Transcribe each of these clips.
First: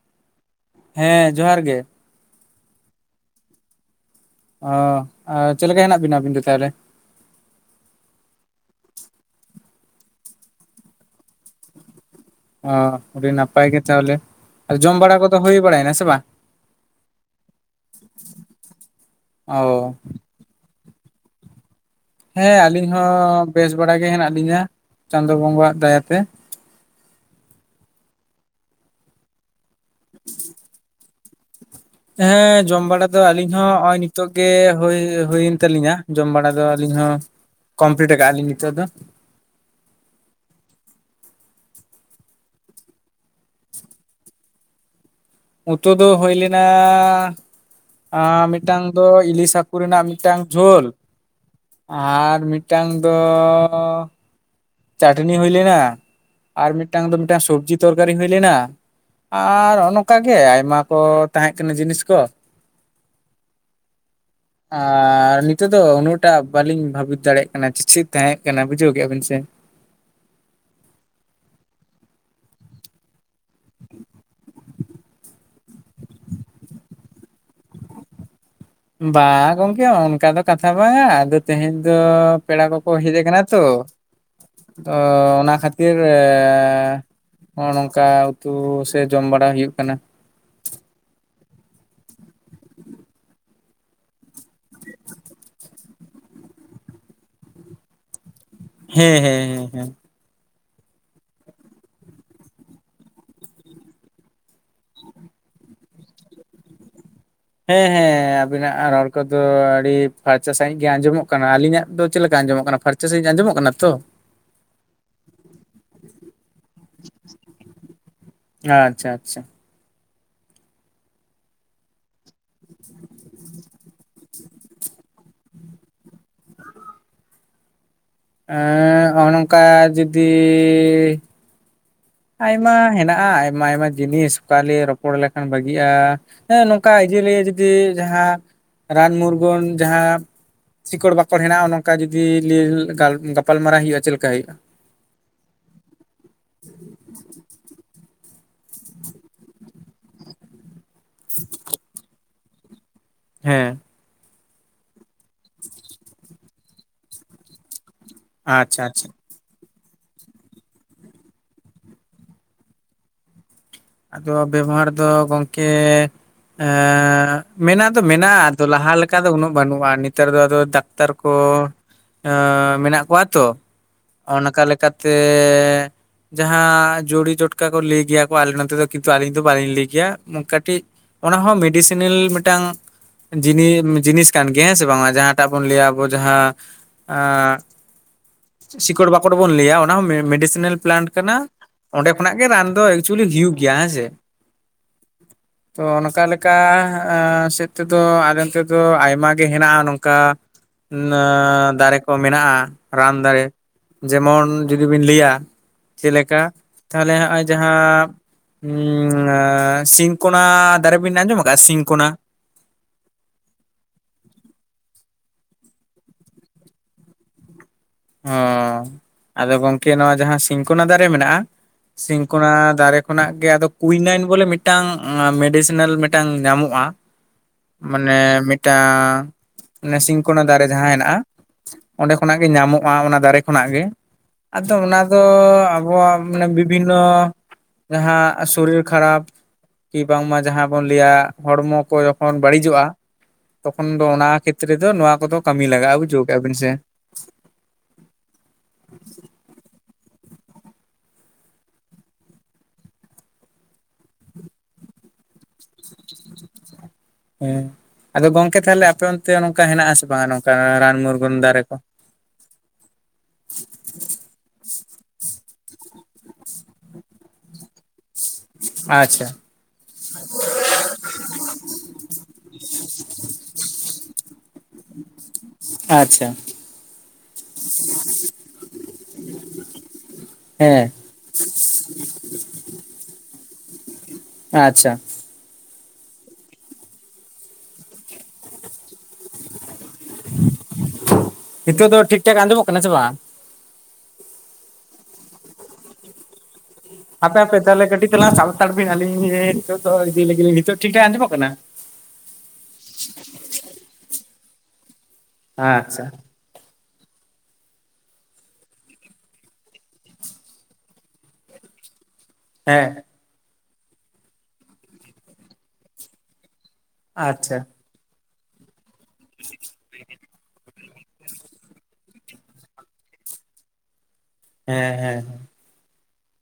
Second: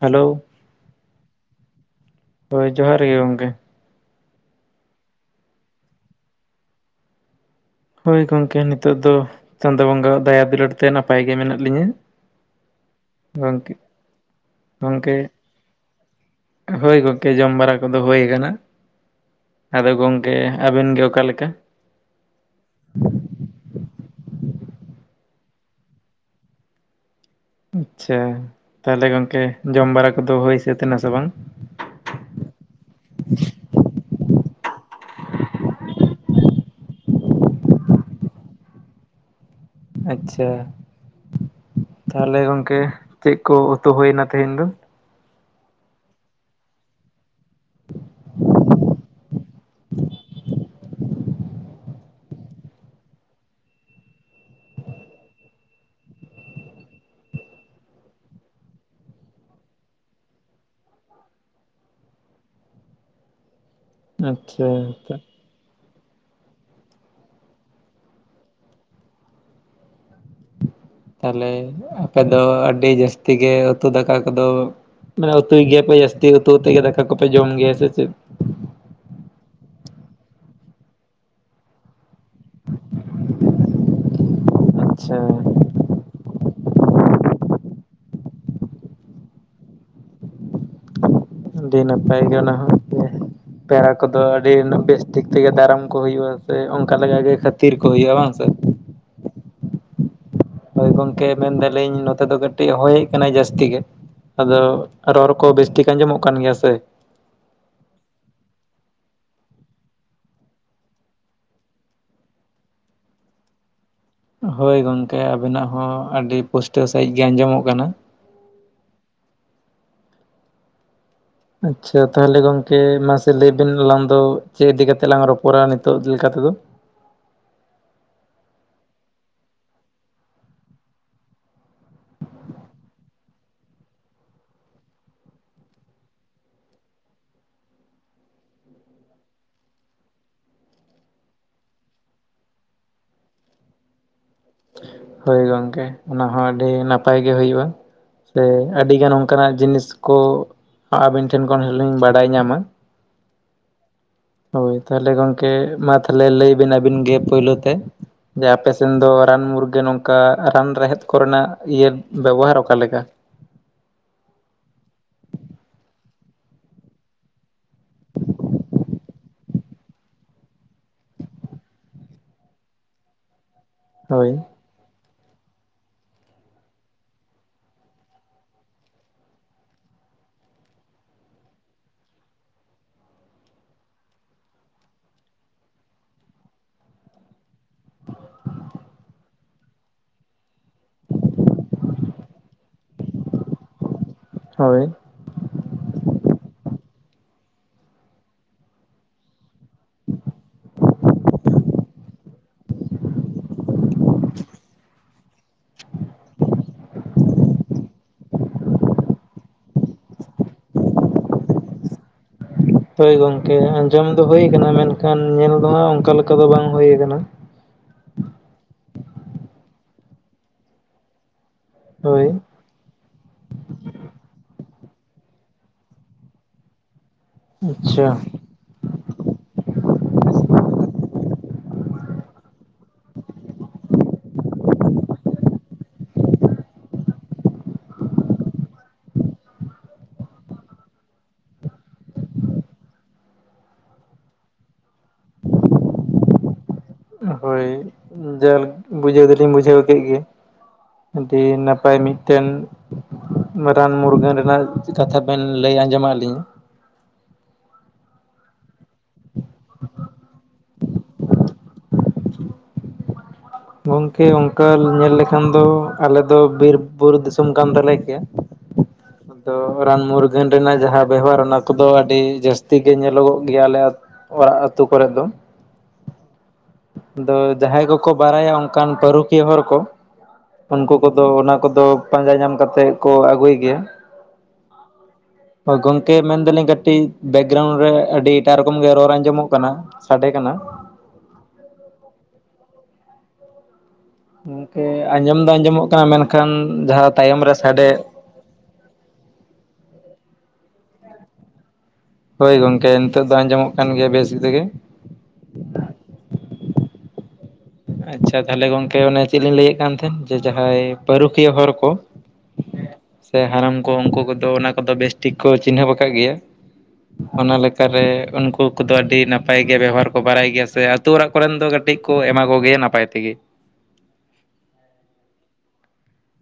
Hello, ᱦᱮᱸ ᱡᱚᱦᱟᱨ ᱜᱮ, ᱦᱳᱭ ᱡᱚᱦᱟᱨ ᱜᱮ ᱜᱚᱝᱠᱮ᱾ ᱚᱸ ᱟᱨ ᱪᱮᱜ ᱞᱮᱠᱟ ᱦᱮᱱᱟᱜ ᱵᱮᱱᱟ ᱟᱹᱵᱤᱱ ᱫᱚ ᱛᱟᱦᱚᱞᱮ? ᱦᱳᱭ ᱜᱚᱝᱠᱮ ᱱᱤᱛᱚᱜ ᱫᱚ ᱪᱟᱸᱫᱚ ᱵᱚᱸᱜᱟᱣᱟᱜ ᱫᱟᱭᱟ ᱫᱩᱞᱟᱹᱲ ᱛᱮ ᱱᱟᱯᱟᱭ ᱜᱮ ᱢᱮᱱᱟᱜ ᱞᱤᱧᱟᱹ᱾ ᱚ ᱟᱹᱰᱤ ᱱᱟᱯᱟᱭ ᱜᱮ ᱛᱟᱦᱚᱞᱮ᱾ ᱟᱨ ᱡᱚᱢ ᱜᱚᱝᱠᱮ ᱵᱟᱲᱟ ᱠᱚᱫᱚ ᱦᱩᱭ ᱵᱟᱲᱟᱭᱮᱱᱟ ᱥᱮ ᱵᱟᱝ ᱦᱳᱭ ᱜᱚᱝᱠᱮ ᱡᱚᱢ ᱵᱟᱨᱟ ᱠᱚᱫᱚ ᱦᱩᱭ ᱠᱟᱱᱟ᱾ ᱚ ᱟᱫᱚ ᱜᱚᱝᱠᱮ ᱟᱵᱮᱱ ᱜᱮ ᱚᱠᱟᱞᱮᱠᱟ? ᱦᱮᱸ ᱟᱹᱞᱤᱧ ᱦᱚᱸ ᱵᱮᱥ ᱵᱟᱲᱟ ᱜᱮ ᱦᱮᱱᱟᱜ ᱞᱤᱧᱟᱹ ᱪᱟᱸᱫᱚ ᱵᱚᱸᱜᱟᱣᱟᱜ ᱫᱟᱭᱟᱛᱮ᱾ ᱟᱪᱪᱷᱟ ᱛᱟᱦᱚᱞᱮ ᱜᱚᱝᱠᱮ ᱡᱚᱢ ᱵᱟᱲᱟ ᱠᱚᱫᱚ ᱦᱩᱭ ᱥᱟᱹᱛ ᱱᱟ ᱥᱮ ᱵᱟᱝ? ᱦᱮᱸ ᱡᱚᱢ ᱵᱟᱲᱟ ᱫᱚ ᱟᱹᱞᱤᱧ ᱦᱚᱸ ᱦᱚᱸᱜᱼᱚᱭ ᱱᱤᱛᱚᱜ ᱜᱮ ᱦᱩᱭ ᱦᱩᱭᱮᱱ ᱛᱟᱹᱞᱤᱧᱟ ᱡᱚᱢ ᱵᱟᱲᱟ ᱫᱚ ᱟᱹᱞᱤᱧ ᱦᱚᱸ, ᱠᱚᱢᱯᱞᱤᱴ ᱠᱟᱜ ᱟᱞᱤᱧ ᱱᱤᱛᱚᱜ ᱫᱚ᱾ ᱟᱪᱪᱷᱟ, ᱛᱟᱦᱚᱞᱮ ᱜᱚᱝᱠᱮ ᱪᱮᱫ ᱠᱚ ᱩᱛᱩ ᱦᱩᱭᱱᱟ ᱛᱮᱦᱮᱧ ᱫᱚ? ᱩᱛᱩ ᱫᱚ ᱦᱩᱭ ᱞᱮᱱᱟ ᱟᱸ ᱢᱤᱜᱴᱟᱝ ᱫᱚ ᱤᱞᱤᱥᱟ ᱠᱩ ᱨᱮᱱᱟᱜ ᱢᱤᱜᱴᱟᱝ ᱡᱷᱳᱞ᱾ ᱟᱨ ᱢᱤᱜᱴᱟᱝ ᱫᱚᱻ ᱪᱟᱹᱴᱱᱤ ᱦᱩᱭ ᱞᱮᱱᱟ ᱟᱨ ᱢᱤᱜᱴᱟᱝ ᱫᱚ ᱢᱤᱜᱴᱟᱝ ᱥᱚᱵᱽᱡᱤ ᱛᱚᱨᱠᱟᱨᱤ ᱦᱩᱭ ᱞᱮᱱᱟ ᱟᱨᱻ ᱚᱱᱚᱠᱟᱜᱮ ᱟᱭᱢᱟ ᱠᱚ ᱛᱟᱦᱮᱸ ᱠᱟᱱᱟ ᱡᱤᱱᱤᱥ ᱠᱚ᱾ ᱟᱪᱪᱷᱟ ᱟᱨ ᱱᱤᱛ ᱛᱮᱫᱚ ᱩᱱᱟᱹᱜ ᱴᱟᱜ ᱵᱟᱹᱞᱤᱧ ᱵᱷᱟᱵᱤᱛ ᱫᱟᱲᱮᱭᱟᱜ ᱠᱟᱱᱟ ᱪᱮᱪᱷᱤᱛ ᱛᱟᱦᱮᱸ ᱠᱟᱱᱟ ᱵᱩᱡᱷᱟᱹᱣ ᱠᱮᱜᱼᱟ ᱵᱮᱱ ᱥᱮ᱾ ᱛᱟᱦᱚᱞᱮ ᱟᱯᱮ ᱫᱚ ᱟᱹᱰᱤ ᱡᱟᱹᱥᱛᱤ ᱜᱮ ᱩᱛᱩ ᱫᱟᱠᱟ ᱠᱚᱫᱚ ᱢᱟᱱᱮ ᱩᱛᱩᱭ ᱜᱮᱭᱟᱯᱮ ᱡᱟᱹᱥᱛᱤ ᱩᱛᱩ ᱛᱮᱜᱮ ᱫᱟᱠᱟ ᱠᱚᱯᱮ ᱡᱚᱢ ᱜᱮᱭᱟ ᱥᱮ ᱪᱮᱜ? ᱵᱟᱝ ᱜᱚᱝᱠᱮ ᱚᱱᱠᱟ ᱫᱚ ᱠᱟᱛᱷᱟ ᱵᱟᱝᱟ ᱟᱫᱚ ᱛᱮᱦᱮᱧ ᱫᱚ ᱯᱮᱲᱟ ᱠᱚᱠᱚ ᱦᱮᱡᱮ ᱠᱟᱱᱟ ᱛᱚ ᱛᱚ ᱟᱪᱪᱷᱟ ᱚᱱᱟ ᱠᱷᱟᱹᱛᱤᱨ ᱮᱸᱻ ᱦᱚᱸᱜᱼᱚ ᱱᱚᱝᱠᱟ ᱩᱛᱩ ᱥᱮ ᱡᱚᱢ ᱵᱟᱲᱟ ᱦᱩᱭᱩᱜ ᱠᱟᱱᱟ᱾ ᱟᱹᱰᱤ ᱱᱟᱯᱟᱭ ᱜᱮ ᱚᱱᱟ ᱦᱚᱸ [unintelligible] ᱯᱮᱲᱟ ᱠᱚᱫᱚ ᱟᱹᱰᱤ ᱩᱱᱟᱹᱜ ᱵᱮᱥ ᱴᱷᱤᱠ ᱛᱮᱜᱮ ᱫᱟᱨᱟᱢ ᱠᱚ ᱦᱩᱭᱩᱜᱼᱟ ᱥᱮ ᱚᱱᱠᱟᱞᱮᱠᱟ ᱜᱮ ᱠᱷᱟᱹᱛᱤᱨ ᱠᱚ ᱦᱩᱭᱩᱜᱼᱟ ᱵᱟᱝ ᱥᱮ᱾ ᱦᱮᱸ ᱦᱮᱸ ᱦᱮᱸ ᱦᱮᱸ᱾ ᱦᱳᱭ ᱜᱚᱢᱠᱮ ᱢᱮᱱᱫᱟᱞᱤᱧ ᱱᱚᱛᱮ ᱫᱚ ᱠᱟᱹᱴᱤᱜ ᱦᱚᱭᱮᱜ ᱠᱟᱱᱟᱭ ᱡᱟᱹᱥᱛᱤ ᱜᱮ᱾ ᱟᱫᱚ ᱨᱚᱨ ᱠᱚ ᱵᱮᱥ ᱴᱷᱤᱠ ᱟᱸᱡᱚᱢᱚᱜ ᱠᱟᱱ ᱜᱮᱭᱟ ᱥᱮ? ᱦᱮᱸ ᱦᱮᱸ ᱟᱸᱵᱤᱱᱟᱜ ᱨᱚᱲ ᱠᱚᱫᱚ ᱟᱹᱰᱤ ᱯᱷᱟᱨᱪᱟ ᱥᱟᱺᱦᱤᱡ ᱜᱮ ᱟᱸᱡᱚᱢᱚᱜ ᱠᱟᱱᱟ᱾ ᱟᱹᱞᱤᱧᱟᱜ ᱫᱚ ᱪᱮᱜ ᱞᱮᱠᱟ ᱟᱸᱡᱚᱢᱚᱜ ᱠᱟᱱᱟ ᱯᱷᱟᱨ ᱪᱟ ᱥᱟᱺᱦᱤᱡ ᱟᱸᱡᱚᱢᱚᱜ ᱠᱟᱱᱟ ᱛᱚ ᱦᱳᱭ ᱜᱚᱝᱠᱮ ᱟᱵᱮᱱᱟᱜ ᱦᱚᱸ ᱟᱹᱰᱤ ᱯᱩᱥᱴᱟᱹᱣ ᱥᱟᱺᱦᱤᱡ ᱜᱮ ᱟᱸᱡᱚᱢᱚᱜ ᱠᱟᱱᱟ᱾ ᱟᱪᱪᱷᱟ ᱟᱪᱪᱷᱟ᱾ ᱟᱪᱪᱷᱟ ᱛᱟᱦᱚᱞᱮ ᱜᱚᱝᱠᱮ ᱢᱟᱥᱮ ᱞᱟᱹᱭᱵᱤᱱ ᱟᱞᱟᱝ ᱫᱚ ᱪᱮᱜ ᱤᱫᱤ ᱠᱟᱛᱮ ᱞᱟᱝ ᱨᱚᱯᱚᱨᱟ ᱱᱤᱛᱚᱜ ᱞᱮᱠᱟ ᱛᱮᱫᱚ? ᱮᱸ ᱚᱱᱚᱝᱠᱟ ᱡᱩᱫᱤ ᱟᱭᱢᱟ ᱦᱮᱱᱟᱜᱼᱟ ᱟᱭᱢᱟ ᱟᱭᱢᱟ ᱡᱤᱱᱤᱥ ᱚᱠᱟᱞᱮ ᱨᱚᱯᱚᱲ ᱞᱮᱠᱷᱟᱱ ᱵᱷᱟᱹᱜᱤᱜᱼᱟ᱾ ᱦᱮᱸ ᱱᱚᱝᱠᱟ ᱤᱡᱤᱞᱤᱭᱟᱹ ᱡᱩᱫᱤ ᱡᱟᱦᱟᱸ ᱨᱟᱱ ᱢᱩᱨᱜᱟᱹᱱ ᱡᱟᱦᱟᱸ ᱥᱤᱚᱠᱲ ᱵᱟᱠᱚᱲ ᱦᱮᱱᱟᱜ-ᱟ ᱱᱚᱝᱠᱟ ᱡᱩᱫᱤ ᱞᱤ ᱜᱟᱞ ᱜᱟᱯᱟᱞᱢᱟᱨᱟᱣ ᱦᱩᱭᱩᱜ-ᱟ ᱪᱮᱜ ᱞᱮᱠᱟ ᱦᱩᱭᱩᱜ-ᱟ᱾ ᱦᱳᱭ ᱜᱚᱝᱠᱮ ᱚᱱᱟ ᱦᱚᱸ ᱟᱹᱰᱤ ᱱᱟᱯᱟᱭ ᱜᱮ ᱦᱩᱭᱩᱜᱼᱟ᱾ ᱥᱮ ᱟᱹᱰᱤᱜᱟᱱ ᱚᱱᱠᱟᱱᱟᱜ ᱡᱤᱱᱤᱥ ᱠᱚ ᱟᱹᱵᱤᱱ ᱴᱷᱮᱱ ᱠᱷᱚᱱ ᱦᱚᱸᱞᱤᱧ ᱵᱟᱰᱟᱭ ᱧᱟᱢᱟ᱾ ᱦᱮᱸ᱾ ᱦᱳᱭ ᱛᱟᱦᱚᱞᱮ ᱜᱚᱝᱠᱮ ᱢᱟ ᱛᱷᱟᱞᱮ ᱞᱟᱹᱭ ᱵᱤᱱ ᱟᱹᱵᱤᱱ ᱜᱮ ᱯᱳᱭᱞᱳ ᱛᱮ, ᱡᱮ ᱟᱯᱮ ᱟᱪᱪᱷᱟ ᱥᱮᱱ ᱟᱪᱪᱷᱟ ᱫᱚ ᱟ ᱨᱟᱱ ᱢᱩᱨᱜᱟᱹᱱ ᱚᱝᱠᱟ ᱨᱟᱱ ᱨᱮᱦᱮᱫ ᱠᱚᱨᱮᱱᱟᱜ ᱤᱭᱟᱹ ᱵᱮᱵᱚᱦᱟᱨ ᱚᱠᱟᱞᱮᱠᱟ? ᱟᱫᱚ ᱵᱮᱵᱚᱦᱟᱨ ᱫᱚ ᱜᱚᱝᱠᱮ ᱮᱸᱜ ᱢᱮᱱᱟᱜ ᱫᱚ ᱢᱮᱱᱟᱜᱼᱟ ᱟᱫᱚ ᱞᱟᱦᱟ ᱞᱮᱠᱟ ᱫᱚ ᱩᱱᱟᱹᱜ ᱵᱟᱹᱱᱩᱜᱼᱟ ᱱᱮᱛᱟᱨ ᱫᱚ ᱟᱫᱚ ᱫᱟᱠ ᱛᱟᱨᱠᱚ ᱟᱸ ᱢᱮᱱᱟᱜ ᱠᱚᱣᱟ ᱛᱚ ᱦᱳᱭ ᱚᱱᱠᱟ ᱞᱮᱠᱟᱛᱮ ᱡᱟᱦᱟᱸ ᱡᱳᱲᱤ ᱴᱚᱴᱠᱟ ᱠᱚ ᱞᱟᱹᱭ ᱜᱮᱭᱟ ᱠᱚ ᱟᱞᱮ ᱱᱚᱛ ᱱᱚᱛᱮ ᱫᱚ ᱠᱤᱱᱛᱩ ᱟᱹᱞᱤᱧ ᱫᱚ ᱵᱟᱹᱞᱤᱧ ᱞᱟᱹᱭ ᱜᱮᱭᱟ ᱠᱟᱹᱴᱤᱡ ᱚᱱᱟᱦᱚᱸ ᱢᱮᱰᱤᱥᱤᱱᱮᱞ ᱢᱤᱴᱟᱝ ᱡᱤᱱᱤ ᱡᱤᱱᱤᱥ ᱠᱟᱱ ᱜᱮᱭᱟ ᱦᱮᱸ ᱥᱮ ᱵᱟᱝ ᱚᱱᱟ ᱡᱟᱦᱟᱸᱴᱟᱜ ᱵᱚᱱ ᱞᱟᱹᱭᱼᱟ ᱟᱵᱚ ᱡᱟᱦᱟᱸ ᱟᱸᱜ, ᱥᱤᱠᱚᱲ ᱵᱟᱠᱚᱲ ᱵᱚᱱ ᱞᱟᱹᱭᱼᱟ ᱚᱱᱟ ᱦᱚᱸ ᱢᱮᱰᱤᱥᱮᱱᱟᱞ ᱯᱞᱮᱱᱴ ᱠᱟᱱᱟ᱾ ᱚᱸᱰᱮ ᱠᱷᱚᱱᱟᱜ ᱜᱮ ᱨᱟᱱ ᱫᱚ ᱮᱠᱪᱩᱭᱮᱞᱤ ᱦᱩᱭᱩᱜ ᱜᱮᱭᱟ ᱦᱮᱸ ᱥᱮ᱾ ᱦᱳᱭ [inaudible] ᱛᱚ ᱚᱱᱠᱟ ᱞᱮᱠᱟ ᱟ ᱥᱮᱫ ᱛᱮᱫᱚ ᱟᱞᱮ ᱚᱱᱛᱮ ᱫᱚ ᱟᱭᱢᱟ ᱜᱮ ᱦᱮᱱᱟᱜᱼᱟ ᱱᱚᱝᱠᱟ ᱱᱟᱹ ᱫᱟᱨᱮ ᱠᱚ ᱢᱮᱱᱟᱜᱼᱟ ᱨᱟᱱ ᱫᱟᱨᱮ᱾ ᱡᱮᱢᱚᱱ ᱡᱩᱫᱤ ᱵᱤᱱ ᱞᱟᱹᱭᱟ ᱪᱮᱫ ᱞᱮᱠᱟ ᱛᱟᱦᱚᱞᱮ ᱦᱚᱸᱜᱼᱚᱭ ᱡᱟᱦᱟᱸ ᱩᱸ ᱟᱸ ᱥᱤᱝ ᱠᱚᱱᱟ ᱫᱟᱨᱮ ᱵᱮᱱ ᱟᱸᱡᱚᱢ ᱟᱠᱟᱜᱼᱟ ᱥᱤᱝᱠᱚᱱᱟ? ᱦᱳᱭ ᱜᱚᱝᱠᱮ ᱟᱸᱡᱚᱢ ᱫᱚ ᱦᱩᱭ ᱠᱟᱱᱟ ᱢᱮᱱᱠᱷᱟᱱ ᱧᱮᱞ ᱫᱚ ᱦᱟᱸᱜ ᱚᱱᱠᱟ ᱞᱮᱠᱟ ᱫᱚ ᱵᱟᱝ ᱦᱩᱭᱠᱟᱱᱟ᱾ ᱚᱸ ᱟᱫᱚ ᱜᱚᱝᱠᱮ ᱱᱚᱣᱟ ᱡᱟᱦᱟᱸ ᱥᱤᱝᱠᱚᱱᱟ ᱫᱟᱨᱮ ᱢᱮᱱᱟᱜᱼᱟ, ᱦᱳᱭ ᱥᱤᱝᱠᱚᱱᱟ ᱫᱟᱨᱮ ᱠᱷᱚᱱᱟᱜ ᱜᱮ ᱟᱫᱚ ᱠᱩᱭᱱᱟᱭᱤᱱ ᱵᱚᱞᱮ ᱢᱤᱴᱴᱟᱝ ᱟᱸ ᱢᱮᱰᱤᱥᱮᱱᱟᱞ ᱢᱤᱴᱟᱝ ᱧᱟᱢᱚᱜᱼᱟ᱾ ᱟᱪᱪᱷᱟ ᱢᱟᱱᱮ ᱢᱤᱫ ᱴᱟᱸ ᱚᱱᱮ ᱥᱤᱝᱠᱳᱱᱟ ᱫᱟᱨᱮ ᱡᱟᱦᱟᱸ ᱦᱮᱱᱟᱜᱼᱟ ᱚᱸᱰᱮ ᱠᱷᱚᱱᱟᱜ ᱜᱮ ᱧᱟᱢᱚᱜ ᱚ ᱟ ᱚᱱᱟ ᱫᱟᱨᱮ ᱠᱷᱚᱱᱟᱜ ᱜᱮ ᱟᱫᱚ ᱚᱱᱟ ᱫᱚ ᱟᱵᱚᱣᱟᱜ ᱢᱟᱱᱮ ᱵᱤᱵᱤᱱᱱᱚ ᱡᱟᱦᱟᱸ ᱥᱚᱨᱤᱨ ᱠᱷᱟᱨᱟᱯ ᱠᱤ ᱵᱟᱝᱢᱟ ᱡᱟᱦᱟᱸ ᱵᱚᱱ ᱞᱟᱹᱭᱟ ᱦᱚᱲᱢᱚ ᱠᱚ ᱡᱚᱠᱷᱚᱱ ᱵᱟᱹᱲᱤᱡᱚᱜᱼᱟ ᱛᱚᱠᱷᱚᱱ ᱫᱚ ᱚᱱᱟ ᱠᱷᱮᱛᱨᱮ ᱫᱚ ᱱᱚᱣᱟ ᱠᱚᱫᱚ ᱠᱟᱹᱢᱤ ᱞᱟᱜᱟᱜᱼᱟ ᱵᱩᱡᱷᱟᱹᱣ ᱠᱮᱜᱼᱟ ᱵᱮᱱ ᱥᱮ᱾ ᱦᱳᱭ ᱡᱟᱞᱠ ᱵᱩᱡᱷᱟᱹᱣ ᱫᱚᱞᱤᱧ ᱵᱩᱡᱷᱟᱹᱣ ᱠᱮᱫ ᱜᱮ, ᱟᱹᱰᱤ ᱱᱟᱯᱟᱭ ᱢᱤᱫᱴᱮᱱ ᱨᱟᱱ ᱢᱩᱨᱜᱟᱹᱱ ᱨᱮᱱᱟᱜ ᱠᱟᱛᱷᱟ ᱵᱮᱱ ᱞᱟᱹᱭ ᱟᱸᱡᱚᱢᱟᱜ ᱞᱤᱧᱟᱹ᱾ ᱦᱮᱸ ᱟᱫᱚ ᱜᱚᱝᱠᱮ ᱛᱷᱟᱞᱮ ᱟᱯᱮ ᱚᱱ ᱛᱮ ᱱᱚᱝᱠᱟ ᱦᱮᱱᱟᱜᱼᱟ ᱥᱮ ᱵᱟᱝᱼᱟ ᱱᱚᱝᱠᱟ ᱨᱟᱱ ᱢᱩᱨᱜᱟᱹᱱ ᱫᱟᱨᱮ ᱠᱚ? ᱜᱚᱝᱠᱮ ᱚᱝᱠᱟ ᱧᱮᱞ ᱞᱮᱠᱷᱟᱱ ᱫᱚ ᱟᱞᱮ ᱫᱚ ᱵᱤᱨ ᱵᱩᱨᱩ ᱫᱤᱥᱚᱢ ᱠᱟᱱ ᱛᱟᱞᱮ ᱜᱮᱭᱟ᱾ ᱟᱪᱪᱷᱟ ᱛᱚ ᱨᱟᱱ ᱢᱩᱨᱜᱟᱹᱱ ᱨᱮᱱᱟᱜ ᱡᱟᱦᱟᱸ ᱵᱮᱵᱦᱟᱨ ᱚᱱᱟ ᱠᱚᱫᱚ ᱟᱹᱰᱤ ᱡᱟᱹᱥᱛᱤ ᱜᱮ ᱧᱮᱞᱚᱜᱚᱜ ᱜᱮᱭᱟ ᱟᱞᱮ ᱟᱛ ᱚᱲᱟᱜ ᱟᱹᱛᱩ ᱠᱚᱨᱮᱜ ᱫᱚ, ᱟᱪᱪᱷᱟ ᱟᱫᱚ ᱡᱟᱦᱟᱸᱭ ᱠᱚᱠᱚ ᱵᱟᱲᱟᱭᱟ ᱚᱱᱠᱟᱱ ᱯᱟᱹᱨᱩᱠᱷᱤᱭᱟᱹ ᱦᱚᱲ ᱠᱚ ᱦᱮᱸ ᱩᱱᱠᱩ ᱠᱚᱫᱚ ᱚᱱᱟ ᱠᱚᱫᱚ ᱯᱟᱸᱡᱟ ᱧᱟᱢ ᱠᱟᱛᱮᱜ ᱠᱚ ᱟᱹᱜᱩᱭ ᱜᱮᱭᱟ᱾ ᱟᱪᱪᱷᱟ ᱦᱚᱸ ᱜᱚᱝᱠᱮ ᱢᱮᱱᱫᱟᱞᱤᱧ ᱠᱟᱹᱴᱤᱡ ᱵᱮᱠᱜᱨᱟᱣᱩᱱᱰ ᱨᱮ ᱟᱹᱰᱤ ᱮᱴᱟᱜ ᱨᱚᱠᱚᱢ ᱜᱮ ᱨᱚᱲ ᱟᱸᱡᱚᱢᱚᱜ ᱠᱟᱱᱟ᱾ ᱥᱟᱰᱮ ᱠᱟᱱᱟ ᱦᱤᱛᱚᱜ ᱫᱚ ᱴᱷᱤᱠ ᱴᱷᱟᱠ ᱟᱸᱡᱚᱢᱚᱜ ᱠᱟᱱᱟ ᱥᱮ ᱵᱟᱝ? ᱜᱚᱝᱠᱮ ᱟᱸᱡᱚᱢ ᱫᱚ ᱟᱸᱡᱚᱢᱚᱜ ᱠᱟᱱᱟ ᱢᱮᱱᱠᱷᱟᱱ ᱡᱟᱦᱟᱸ ᱛᱟᱭᱚᱢ ᱨᱮ ᱥᱟᱰᱮ ᱦᱟᱛᱟᱲᱵᱤᱱ ᱟᱹᱞᱤᱧ ᱱᱤᱛᱚᱜ ᱫᱚ ᱤᱫᱤ ᱞᱤᱜᱤ ᱞᱤᱧ ᱱᱤᱛᱚᱜ ᱴᱷᱤᱠ ᱴᱷᱟᱠ ᱟᱸᱡᱚᱢᱚᱜ ᱠᱟᱱᱟ? ᱦᱳᱭ ᱜᱚᱝᱠᱮ, ᱱᱤᱛᱚᱜ ᱫᱚ ᱟᱸᱡᱚᱢᱚᱜ ᱠᱟᱱ ᱜᱮᱭᱟ ᱵᱮᱥ ᱛᱮᱜᱮ ᱾ ᱟᱪᱪᱷᱟ᱾ ᱟᱪᱪᱷᱟ ᱛᱟᱦᱚᱞᱮ ᱜᱚᱝᱠᱮ, ᱚᱱᱮ ᱪᱮᱫ ᱞᱤᱧ ᱞᱟᱹᱭᱮᱫ ᱠᱟᱱ ᱛᱟᱦᱮᱱ, ᱡᱮ ᱡᱟᱦᱟᱸᱭ ᱯᱟᱹᱨᱩᱠᱷᱤᱭᱟᱹ ᱦᱚᱨ ᱠᱚ ᱾ ᱦᱮᱸ᱾ ᱥᱮ ᱦᱟᱨᱟᱢ ᱠᱚ ᱩᱱᱠᱩ ᱠᱚᱫᱚ ᱚᱱᱟ ᱠᱚᱫᱚ ᱵᱮᱥᱴᱷᱤᱠ ᱠᱚ ᱪᱤᱱᱦᱟᱹᱯ ᱟᱠᱟᱫ ᱜᱮᱭᱟ ᱾ ᱚᱱᱟ ᱟᱪᱪᱷᱟ ᱞᱮᱠ ᱠᱟᱨ ᱨᱮ ᱩᱱᱠᱩ ᱠᱚᱫᱚ ᱟᱹᱰᱤ ᱱᱟᱯᱟᱭ ᱜᱮ ᱵᱮᱵᱚᱦᱟᱨ ᱠᱚ ᱵᱟᱲᱟᱭ ᱜᱮᱭᱟ ᱥᱮ ᱟᱹᱛᱩ ᱚᱲᱟᱜ ᱠᱚᱨᱮᱱ ᱫᱚ ᱠᱟᱹᱴᱤᱡ ᱠᱚ ᱮᱢᱟ ᱠᱚᱣᱟ ᱾ ᱠᱚᱜᱮᱭᱟ ᱱᱟᱯᱟᱭ ᱛᱮᱜᱮ ᱾ ᱦᱮᱸ ᱦᱮᱸ ᱾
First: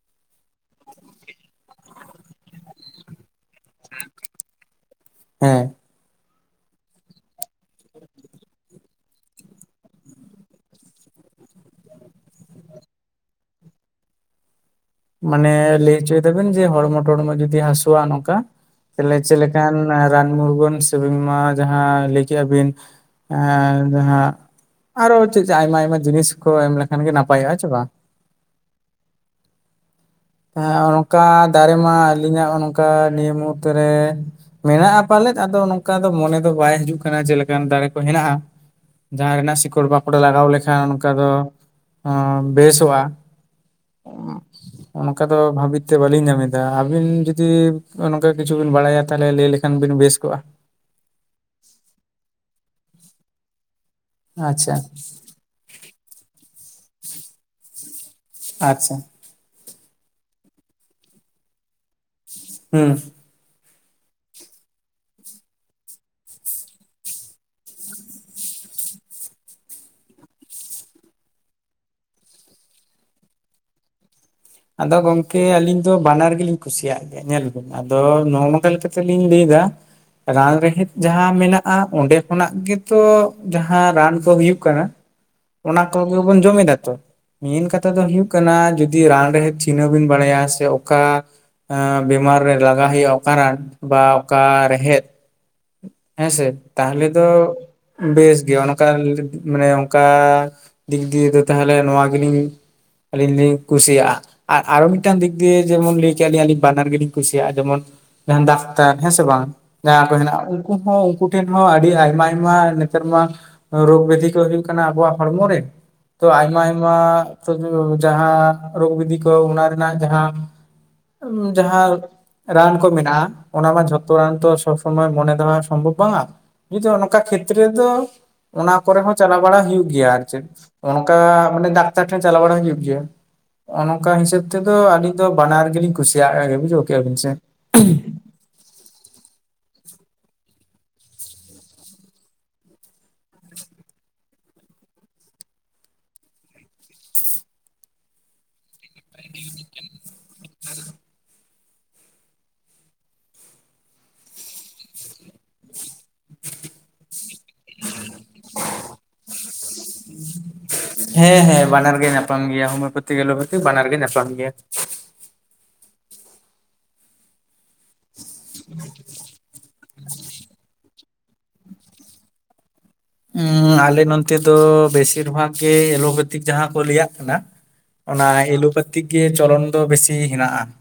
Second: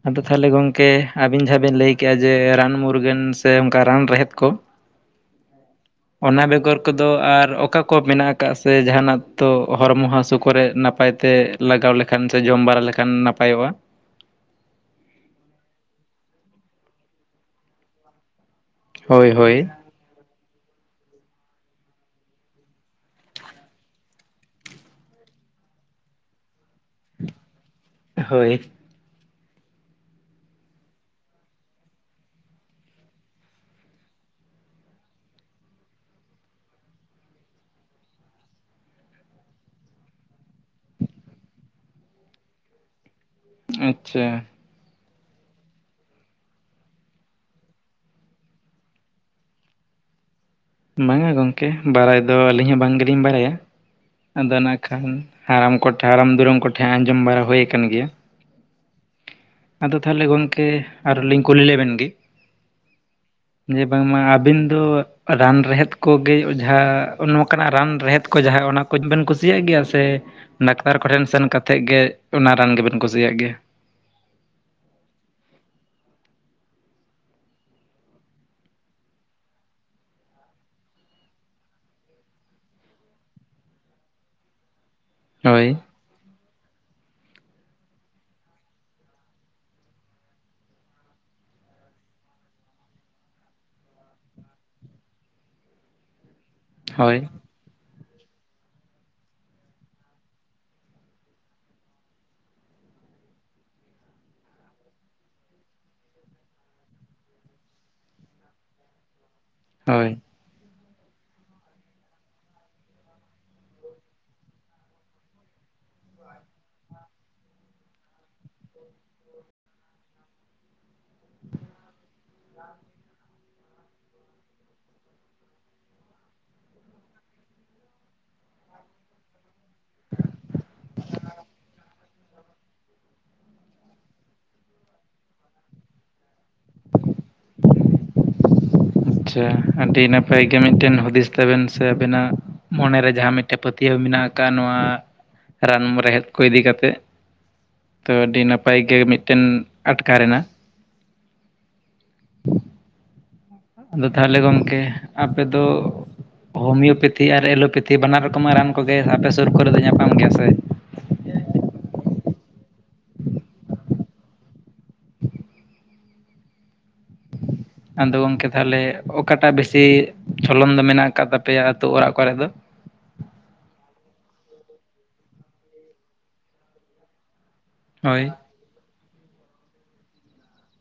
ᱟᱫᱚ ᱛᱟᱦᱚᱞᱮ ᱜᱚᱝᱠᱮ, ᱟᱵᱤᱱ ᱡᱟᱦᱟᱸ ᱵᱤᱱ ᱞᱟᱹᱭ ᱠᱮᱜ-ᱟ ᱡᱮ ᱨᱟᱱ ᱢᱩᱨᱜᱟᱹᱱ ᱾ ᱥᱮ ᱚᱝᱠᱟ ᱨᱟᱱ ᱨᱮᱦᱮᱫ ᱠᱚ ᱾ ᱦᱮᱸ ᱚᱱᱟ ᱵᱮᱜᱚᱨ ᱠᱚᱫᱚ ᱟᱨ ᱚᱠᱟ ᱠᱚ ᱢᱮᱱᱟᱜ ᱟᱠᱟᱜ ᱥᱮ ᱡᱟᱦᱟᱱᱟᱜ ᱛᱚ ᱦᱚᱨᱢᱚ ᱦᱟᱥᱩ ᱠᱚᱨᱮ ᱱᱟᱯᱟᱭ ᱛᱮ ᱞᱟᱜᱟᱣ ᱞᱮᱠᱷᱟᱱ ᱥᱮ ᱡᱚᱢ ᱵᱟᱨᱟ ᱞᱮᱠᱷᱟᱱ ᱱᱟᱯᱟᱭᱚᱜ-ᱟ? ᱢᱟᱱᱮ ᱞᱟᱹᱭ ᱦᱚᱪᱚᱭ ᱫᱟᱵᱮᱱ ᱡᱮ, ᱦᱚᱲᱢᱚ ᱴᱚᱲᱢᱚ ᱡᱩᱫᱤ ᱦᱟᱹᱥᱩᱣᱟ ᱱᱚᱝᱠᱟ ᱛᱟᱦᱚᱞᱮ ᱦᱳᱭ ᱪᱮᱫ ᱦᱳᱭ ᱞᱮᱠᱟᱱ ᱨᱟᱱ ᱢᱩᱨᱜᱳᱱ ᱥᱮ ᱵᱤᱢᱟᱨ ᱡᱟᱦᱟᱸ ᱞᱟᱹᱭ ᱠᱮᱜ-ᱟ ᱵᱤᱱ, ᱮ ᱡᱟᱦᱟᱸ ᱟᱨᱚ ᱪᱮᱫ ᱪᱚ ᱟᱭᱢᱟ ᱟᱭᱢᱟ ᱡᱤᱱᱤᱥ ᱠᱚ ᱮᱢ ᱞᱮᱠᱷᱟᱱ ᱜᱮ ᱱᱟᱯᱟᱭᱚᱜ-ᱟ, ᱦᱮᱸ ᱪᱮ ᱵᱟᱝ? ᱦᱳᱭ ᱾ ᱦᱮᱸ ᱟᱨ ᱚᱝᱠᱟ ᱫᱟᱨᱮ ᱢᱟ ᱟᱹᱞᱤᱧᱟᱜ ᱚᱱ ᱚᱱᱠᱟ ᱱᱤᱭᱟᱹ ᱢᱩᱦᱩᱨᱛᱚ ᱨᱮ ᱢᱮᱱᱟᱜ-ᱟ ᱯᱟᱞᱮᱫ ᱟᱫᱚ ᱱᱚᱝᱠᱟ ᱫᱚ ᱢᱚᱱᱮ ᱫᱚ ᱵᱟᱭ ᱦᱤᱡᱩᱜ ᱠᱟᱱᱟ ᱪᱮᱫ ᱞᱮᱠᱟᱱ ᱫᱟᱨᱮ ᱠᱚ ᱦᱮᱱᱟᱜ-ᱟ ᱾ ᱡᱟᱦᱟᱸ ᱨᱮᱱᱟᱜ ᱥᱤᱠᱚᱲ ᱵᱟᱠᱚᱲ ᱮ ᱞᱟᱜᱟᱣ ᱞᱮᱠᱷᱟᱱ ᱚᱱᱠᱟ ᱫᱚ ᱚ ᱵᱮᱥᱚᱜ-ᱟ ᱾ ᱟᱪᱪᱷᱟ ᱾ ᱚᱱᱠᱟ ᱫᱚ ᱵᱷᱟᱵᱤᱛ ᱛᱮ ᱵᱟᱞᱤᱧ ᱧᱟᱢᱮᱫᱟ, ᱟᱵᱤᱱ ᱡᱩᱫᱤ ᱚᱱᱠᱟ ᱠᱤᱪᱷᱩ ᱵᱤᱱ ᱵᱟᱲᱟᱭᱟ ᱛᱟᱦᱚᱞᱮ ᱞᱟᱹᱭ ᱞᱮᱠ ᱠᱷᱟᱱ ᱵᱤᱱ ᱵᱮᱥ ᱠᱚᱜ-ᱟ ᱾ ᱵᱟᱝᱟ ᱜᱚᱝᱠᱮ ᱵᱟᱲᱟᱭ ᱫᱚ ᱟᱞᱤᱧ ᱦᱚᱸ ᱵᱟᱝ ᱜᱮᱞᱤᱧ ᱵᱟᱲᱟᱭᱟ, ᱟᱫᱚ ᱟᱪᱪᱷᱟ ᱱᱟᱜ ᱠᱷᱟᱱ ᱦᱟᱨᱟᱢ ᱠᱚᱴᱷᱮᱱ, ᱦᱟᱨᱟᱢ ᱫᱩᱨᱩᱢ ᱠᱚᱴᱷᱮᱱ ᱟᱸᱡᱚᱢ ᱵᱟᱲᱟ ᱦᱳᱭ ᱠᱟᱱ ᱜᱮᱭᱟ ᱾ ᱟᱪᱪᱷᱟ ᱾ ᱟᱫᱚ ᱛᱟᱦᱚᱞᱮ ᱜᱚᱝᱠᱮ ᱟᱨᱚ ᱞᱤᱧ ᱠᱩᱞᱤ ᱞᱮᱵᱤᱱ ᱜᱤ᱾ ᱦᱩᱸ ᱾ ᱡᱮ ᱵᱟᱝᱢᱟ ᱟᱵᱤᱱ ᱫᱚ, ᱨᱟᱱ ᱨᱮᱦᱮᱫ ᱠᱚᱜᱮ ᱚᱡᱷᱟ ᱱᱚᱝᱠᱟᱱᱟᱜ ᱨᱟᱱ ᱨᱮᱦᱮᱫ ᱠᱚ ᱡᱟᱦᱟᱸ ᱚᱱᱟ ᱠᱚᱡ ᱵᱮᱱ ᱠᱩᱥᱤᱭᱟᱜ ᱜᱮᱭᱟ ᱥᱮ, ᱰᱟᱠᱛᱟᱨ ᱠᱚᱴᱷᱮᱱ ᱥᱮᱱ ᱠᱟᱛᱮᱫ ᱜᱮ ᱚᱱᱟ ᱨᱟᱱ ᱜᱮᱵᱮᱱ ᱠᱩᱥᱤᱭᱟᱜ ᱜᱮᱭᱟ? ᱟᱫᱚ ᱜᱚᱝᱠᱮ ᱟᱞᱤᱧ ᱫᱚ ᱵᱟᱱᱟᱨ ᱜᱮᱞᱤᱧ ᱠᱩᱥᱤᱭᱟᱜ ᱜᱮ ᱧᱮᱞ ᱵᱤᱱ ᱟᱫᱚ ᱱᱚᱜ-ᱚ ᱱᱚᱝᱠᱟ ᱞᱮᱠᱟ ᱛᱮᱞᱤᱧ ᱞᱟᱹᱭ ᱫᱟ ᱨᱟᱱ ᱨᱮᱦᱮᱫ ᱡᱟᱦᱟᱸ ᱢᱮᱱᱟᱜ-ᱟ, ᱚᱸᱰᱮ ᱠᱷᱚᱱᱟᱜ ᱜᱮᱛᱚ ᱡᱟᱦᱟᱸ ᱨᱟᱱ ᱫᱚ ᱦᱩᱭᱩᱜ ᱠᱟᱱᱟ ᱾ ᱦᱳᱭ ᱚᱱᱟ ᱠᱚᱜᱮ ᱵᱚᱱ ᱡᱚᱢᱮᱫᱟ ᱛᱚ, ᱢᱮᱱ ᱠᱟᱛᱷᱟ ᱫᱚ ᱦᱩᱭᱩᱜ ᱠᱟᱱᱟ ᱡᱩᱫᱤ ᱨᱟᱱ ᱨᱮᱦᱮᱫ ᱪᱤᱱᱦᱟᱹᱣ ᱵᱤᱱ ᱵᱟᱲᱟᱭᱟ ᱥᱮ ᱚᱠᱟ ᱟ ᱵᱤᱢᱟᱨ ᱨᱮ ᱞᱟᱜᱟᱣ ᱦᱩᱭᱩᱜ-ᱟ ᱚᱠᱟ ᱨᱟᱱ ᱵᱟ ᱚᱠᱟ ᱨᱮᱦᱮᱫ᱾ ᱦᱮᱸᱥᱮ, ᱛᱟᱦᱚᱞᱮ ᱦᱳᱭ ᱫᱚ ᱵᱮᱥ ᱜᱮᱭᱟ ᱚᱱᱠᱟ ᱢᱟᱱᱮ ᱚᱝᱠᱟ ᱫᱤᱠ ᱫᱤᱭᱮ ᱫᱚ ᱛᱟᱦᱚᱞᱮ ᱱᱚᱣᱟ ᱜᱮᱞᱤᱧ ᱟᱞᱤᱧ ᱞᱤᱧ ᱠᱩᱥᱤᱭᱟᱜ-ᱟ ᱾ ᱟᱨ ᱟᱨᱚ ᱢᱤᱫᱴᱟᱝ ᱫᱤᱠ ᱫᱤᱭᱮ ᱡᱮᱢᱚᱱ ᱞᱟᱹᱭ ᱠᱮᱜ-ᱟ ᱞᱤᱧ ᱟᱞᱤᱧ ᱵᱟᱱᱟᱨ ᱜᱮᱞᱤᱧ ᱠᱩᱥᱤᱭᱟᱜ-ᱟ, ᱡᱮᱢᱚᱱ ᱡᱟᱦᱟᱸ ᱰᱟᱠᱛᱟᱨ ᱦᱮᱸ ᱥᱮ ᱵᱟᱝ, ᱡᱟᱦᱟᱸ ᱦᱳᱭ ᱠᱚ ᱦᱮᱱᱟᱜ-ᱟ ᱾ ᱩᱱᱠᱩ ᱦᱚᱸ ᱩᱱᱠᱩ ᱴᱷᱮᱱ ᱦᱚᱸ ᱟᱰᱤ ᱟᱭᱢᱟ ᱟᱭᱢᱟ ᱱᱮᱛᱟᱨ ᱢᱟ ᱨᱳᱜᱽ ᱵᱮᱫᱷᱤ ᱠᱚ ᱦᱩᱭᱩᱜ ᱠᱟᱱᱟ ᱟᱵᱚᱣᱟᱜ ᱦᱚᱲᱢᱚ ᱨᱮ ᱛᱚ ᱟᱭᱢᱟ ᱟᱭᱢᱟ [unintelligible] ᱡᱟᱦᱟᱸ ᱨᱳᱜᱽ ᱵᱮᱫᱷᱤ ᱠᱚ ᱚᱱᱟ ᱨᱮᱱᱟᱜ ᱡᱟᱦᱟᱸ ᱡᱟᱦᱟᱸ ᱨᱟᱱ ᱠᱚ ᱢᱮᱱᱟᱜ-ᱟ ᱚᱱᱟᱢᱟ ᱡᱷᱚᱛᱚ ᱨᱟᱱ ᱛᱚ ᱥᱚᱵᱽ ᱥᱚᱢᱚᱭ ᱢᱚᱱᱮ ᱫᱚᱦᱚ ᱥᱚᱢᱵᱷᱚᱵᱽ ᱵᱟᱝᱟ, ᱡᱩᱫᱤ ᱚᱝᱠᱟ ᱠᱷᱮᱛᱨᱮ ᱨᱮᱫᱚ ᱚᱱᱟ ᱠᱚᱨᱮ ᱦᱚᱸ ᱪᱟᱞᱟᱣ ᱵᱟᱲᱟ ᱦᱩᱭᱩᱜ ᱜᱮᱭᱟ ᱟᱨ ᱪᱮᱫ ᱾ ᱚᱱᱠᱟ ᱢᱟᱱᱮ ᱰᱟᱠᱛᱟᱨ ᱴᱷᱮᱱ ᱪᱟᱞᱟᱣ ᱵᱟᱲᱟ ᱦᱩᱭᱩᱜ ᱜᱮᱭᱟ ᱾ ᱚᱱᱠᱟ ᱦᱤᱸᱥᱟᱹᱵᱽ ᱛᱮᱫᱚ ᱟᱹᱞᱤᱧ ᱫᱚ ᱵᱟᱱᱟᱨ ᱜᱮᱞᱤᱧ ᱠᱩᱥᱤᱭᱟᱜ-ᱟ ᱮ ᱵᱩᱡᱷᱟᱹᱣ ᱠᱮᱜᱼᱟ ᱵᱤᱱ ᱥᱮ ᱾ ᱟᱪᱪᱷᱟ ᱟᱹᱰᱤ ᱱᱟᱯᱟᱭ ᱜᱮ ᱢᱤᱫᱴᱮᱱ ᱦᱩᱫᱤᱥ ᱛᱟᱵᱮᱱ ᱥᱮ ᱟᱵᱤᱱᱟᱜ ᱢᱚᱱᱮᱨᱮ ᱡᱟᱦᱟᱸ ᱢᱤᱫᱴᱮᱱ ᱯᱟᱹᱛᱭᱟᱹᱣ ᱢᱮᱱᱟᱜ ᱟᱠᱟᱜ-ᱟ ᱱᱚᱣᱟ ᱨᱟᱱ ᱢᱚ ᱨᱮᱦᱮᱫ ᱠᱚ ᱤᱫᱤ ᱠᱟᱛᱮᱜ ᱛᱚᱵᱮ ᱟᱹᱰᱤ ᱱᱟᱯᱟᱭ ᱜᱮ ᱢᱤᱫᱴᱮᱱ ᱟᱴᱠᱟ ᱨᱮᱱᱟ ᱟᱫᱚ ᱛᱟᱦᱚᱞᱮ ᱜᱚᱢᱠᱮ ᱟᱯᱮ ᱫᱚ ᱦᱳᱢᱤᱭᱳᱯᱮᱛᱷᱤ ᱟᱨ ᱮᱞᱳᱯᱮ ᱛᱷᱤ ᱵᱟᱱᱟᱨ ᱨᱚᱠᱚᱢᱟᱜ ᱨᱟᱱ ᱠᱚᱜᱮ ᱟᱯᱮ ᱥᱩᱨ ᱠᱚᱨᱮ ᱫᱚ ᱧᱟᱯᱟᱢ ᱜᱮᱭᱟ ᱥᱮ ᱦᱮᱸ ᱦᱮᱸ ᱵᱟᱱᱟᱨ ᱜᱮ ᱧᱟᱯᱟᱢ ᱜᱮᱭᱟ ᱦᱳᱢᱤᱭᱳᱯᱮᱛᱷᱤ ᱮᱞᱳᱯᱮᱛᱷᱤ ᱵᱟᱱᱟᱨ ᱜᱮ ᱧᱟᱯᱟᱢ ᱜᱮᱭᱟ ᱾ ᱟᱫᱚ ᱜᱚᱝᱠᱮ ᱛᱟᱦᱚᱞᱮ ᱚᱠᱟᱴᱟᱜ ᱵᱮᱥᱤ ᱪᱷᱚᱞᱚᱱ ᱫᱚ ᱢᱮᱱᱟᱜ ᱟᱠᱟᱜ ᱛᱟᱯᱮᱭᱟ ᱟᱹᱛᱩ ᱚᱲᱟᱜ ᱠᱚᱨᱮ ᱫᱚ? ᱩᱸᱻ ᱟᱞᱮ ᱱᱚᱱᱛᱮ ᱫᱚ ᱵᱮᱥᱤᱨ ᱵᱷᱟᱜᱽ ᱜᱮ ᱮᱞᱳᱯᱮᱛᱷᱤᱠ ᱡᱟᱦᱟᱸ ᱠᱚ ᱞᱟᱹᱭᱟᱜ ᱠᱟᱱᱟ ᱦᱳᱭ ᱚᱱᱟ ᱮᱞᱳᱯᱮᱛᱷᱤᱠ ᱜᱮ ᱪᱚᱞᱚᱱ ᱫᱚ ᱵᱮᱥᱤ ᱦᱮᱱᱟᱜᱼᱟ ᱾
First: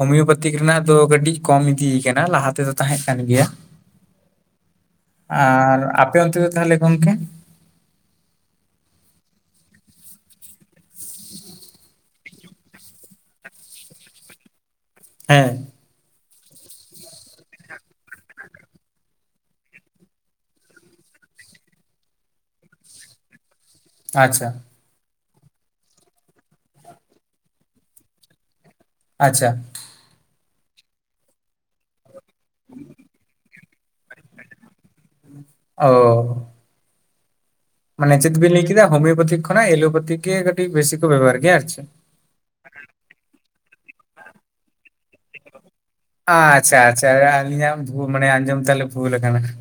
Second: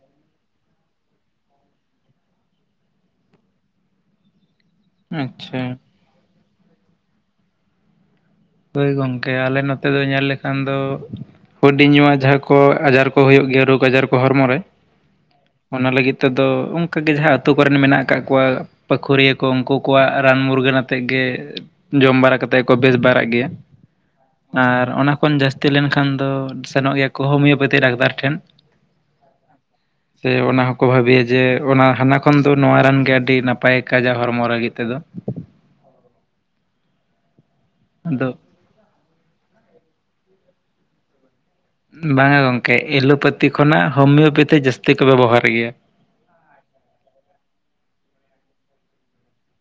ᱦᱳᱢᱤᱭᱚᱯᱮᱛᱷᱤᱠ ᱨᱮᱱᱟᱜ ᱫᱚ ᱠᱟᱹᱴᱤᱡ ᱠᱚᱢ ᱤᱫᱤᱭ ᱠᱟᱱᱟ ᱞᱟᱦᱟ ᱛᱮᱫᱚ ᱛᱟᱦᱮᱸ ᱠᱟᱱ ᱜᱮᱭᱟ ᱾ ᱟᱪᱪᱷᱟ ᱟᱨ ᱟᱯᱮ ᱚᱱᱛᱮ ᱛᱟᱦᱚᱞᱮ ᱜᱚᱝᱠᱮ ᱦᱳᱭ ᱜᱚᱝᱠᱮ ᱟᱞᱮ ᱱᱚᱛᱮ ᱫᱚ ᱧᱮᱞ ᱞᱮᱠᱷᱟᱱ ᱫᱚ ᱦᱩᱰᱤᱧ ᱧᱩᱣᱟᱜ ᱡᱟᱦᱟᱸ ᱠᱚ ᱟᱡᱟᱨ ᱠᱚ ᱦᱩᱭᱩᱜ ᱜᱮᱭᱟ ᱨᱳᱜᱽ ᱟᱡᱟᱨ ᱠᱚ ᱦᱚᱲᱢᱚ ᱨᱮ ᱦᱮᱸ ᱚᱱᱟ ᱞᱟᱹᱜᱤᱫ ᱛᱮᱫᱚ ᱚᱱᱠᱟᱜᱮ, ᱡᱟᱦᱟᱸ ᱟᱹᱛᱳ ᱠᱚᱨᱮᱱ ᱢᱮᱱᱟᱜ ᱟᱠᱟᱫ ᱠᱚᱣᱟ ᱯᱟᱹᱠᱷᱩᱲᱤᱭᱟᱹ ᱠᱚ ᱩᱱᱠᱩ ᱠᱚᱣᱟᱜ ᱨᱟᱱ ᱢᱩᱨᱜᱟᱹᱱ ᱟᱛᱮᱫ ᱜᱮ, ᱡᱚᱢ ᱵᱟᱲᱟ ᱠᱟᱛᱮᱫ ᱠᱚ ᱵᱮᱥ ᱵᱟᱲᱟᱜ ᱜᱮᱭᱟ ᱟᱪᱪᱷᱟ ᱟᱨ ᱚᱱᱟ ᱠᱷᱚᱱ ᱡᱟᱹᱥᱛᱤ ᱞᱮᱱᱠᱷᱟᱱ ᱫᱚ ᱥᱮᱱᱚᱜ ᱜᱮᱭᱟ ᱠᱚ ᱦᱳᱢᱤᱭᱳᱯᱮᱛᱷᱤ ᱰᱟᱠᱛᱟᱨ ᱴᱷᱮᱱ ᱾ ᱟᱪᱪᱷᱟ ᱥᱮ ᱚᱱᱟ ᱦᱚᱸᱠᱚ ᱵᱷᱟᱹᱵᱤᱭᱟ ᱡᱮᱼᱚᱱᱟ ᱦᱟᱱᱟ ᱠᱷᱚᱱ ᱫᱚ ᱱᱚᱣᱟ ᱨᱟᱱ ᱜᱮ ᱟᱹᱰᱤ ᱱᱟᱯ ᱯᱟᱭ ᱠᱟᱡᱟ ᱦᱚᱲᱢᱚ ᱞᱟᱹᱜᱤᱫ ᱛᱮᱫᱚ ᱚ ᱢᱟᱱᱮ ᱟᱫᱚ ᱪᱮᱫ ᱵᱤᱱ ᱞᱟᱹᱭ ᱠᱮᱫᱟ ᱦᱳᱢᱤᱭᱳᱯᱟᱛᱤᱠ ᱠᱷᱚᱱᱟᱜ, ᱮᱞᱳᱯᱟᱛᱷᱤᱠ ᱜᱮ ᱠᱟᱹᱴᱤᱡ ᱵᱮᱥᱤ ᱠᱚ ᱵᱮᱵᱚᱦᱟᱨ ᱜᱮᱭᱟ ᱟᱨ ᱪᱮᱫ? ᱵᱟᱝ-ᱟ ᱜᱚᱢᱠᱮ ᱮᱞᱳᱯᱮᱛᱷᱤ ᱠᱷᱚᱱᱟᱜ ᱦᱳᱢᱤᱭᱳᱯᱮᱛᱷᱤ ᱡᱟᱹᱥᱛᱤ ᱠᱚ ᱵᱮᱵᱚᱦᱟᱨ ᱜᱮᱭᱟ? ᱟᱪᱪᱷᱟ ᱟᱪᱪᱷᱟ ᱟᱹᱞᱤᱧᱟᱜ ᱵᱷᱚ ᱢᱟᱱᱮ ᱟᱸᱡᱚᱢ ᱛᱟᱞᱮ ᱵᱷᱩᱞ ᱟᱠᱟᱱᱟ ᱾